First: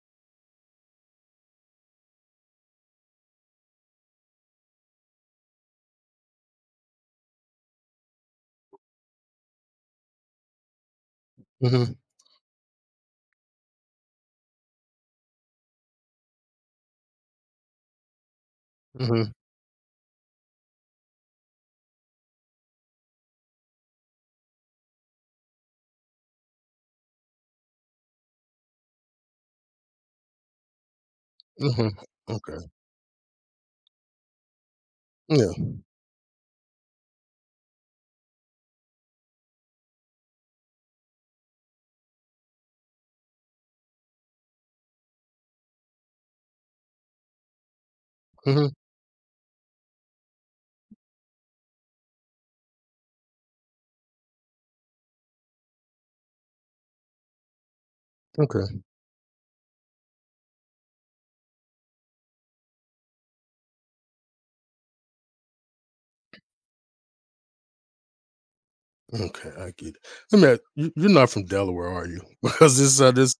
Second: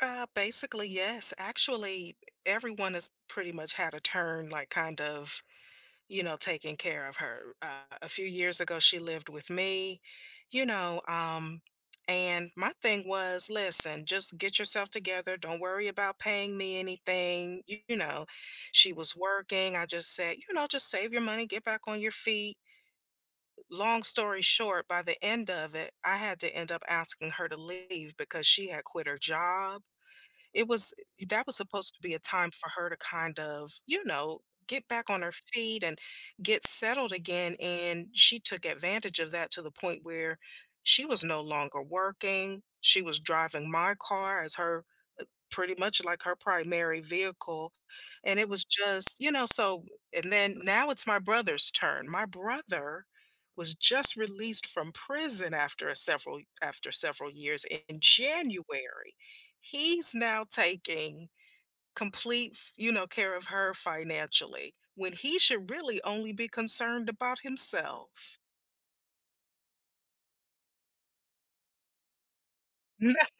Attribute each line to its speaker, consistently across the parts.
Speaker 1: Uh, basically, yes. Actually, everyone has pretty much had a turn, like, kind of, you know, taking care of her. Uh, a few years ago, she lived with me, you know, um,
Speaker 2: Mhm.
Speaker 1: and my thing was, "Listen, just get yourself together, don't worry about paying me anything," you know, she was
Speaker 2: Mhm.
Speaker 1: working. I just said, you know, "Just save your money, get back on your feet." Long story short, by the end of it, I had to end up asking her to leave because she had quit her job. It was that was
Speaker 2: Mhm.
Speaker 1: supposed to be a time
Speaker 2: Okay.
Speaker 1: for her to, kind of, you know, get back on her
Speaker 2: Yeah.
Speaker 1: feet and get settled again, and she took advantage of that to the point where she was no longer working, she was driving my car as her pretty much, like, her primary vehicle, and it was
Speaker 2: Mhm.
Speaker 1: just, you know so, and then now it's my brother's turn. My brother was just released from prison after a several after several years in
Speaker 2: Okay.
Speaker 1: January. He's now taking complete f you know, care of her financially, when he should really only be concerned about himself.
Speaker 2: Okay, I get it. I mean, you you're not from Delaware, are you? Because
Speaker 1: No.
Speaker 2: this this
Speaker 1: No.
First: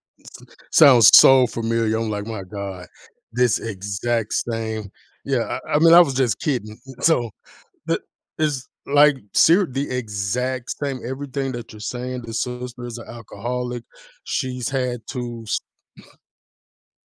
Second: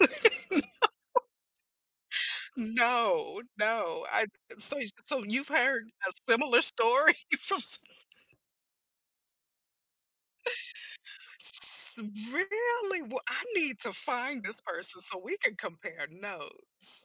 Speaker 2: sounds so familiar. I'm, like, "My god,
Speaker 1: No.
Speaker 2: this
Speaker 1: No. I've
Speaker 2: exact
Speaker 1: so y
Speaker 2: same"
Speaker 1: so, you've
Speaker 2: yeah, I I
Speaker 1: heard
Speaker 2: mean, I
Speaker 1: a
Speaker 2: was just
Speaker 1: similar
Speaker 2: kidding.
Speaker 1: story?
Speaker 2: So
Speaker 1: F so
Speaker 2: the is, like, ser the exact same everything that you're saying,
Speaker 1: [unintelligible]
Speaker 2: the sister's
Speaker 1: Really?
Speaker 2: an
Speaker 1: Wha I need
Speaker 2: alcoholic,
Speaker 1: to find this
Speaker 2: she's
Speaker 1: person
Speaker 2: had
Speaker 1: so we
Speaker 2: to
Speaker 1: can
Speaker 2: st
Speaker 1: compare notes.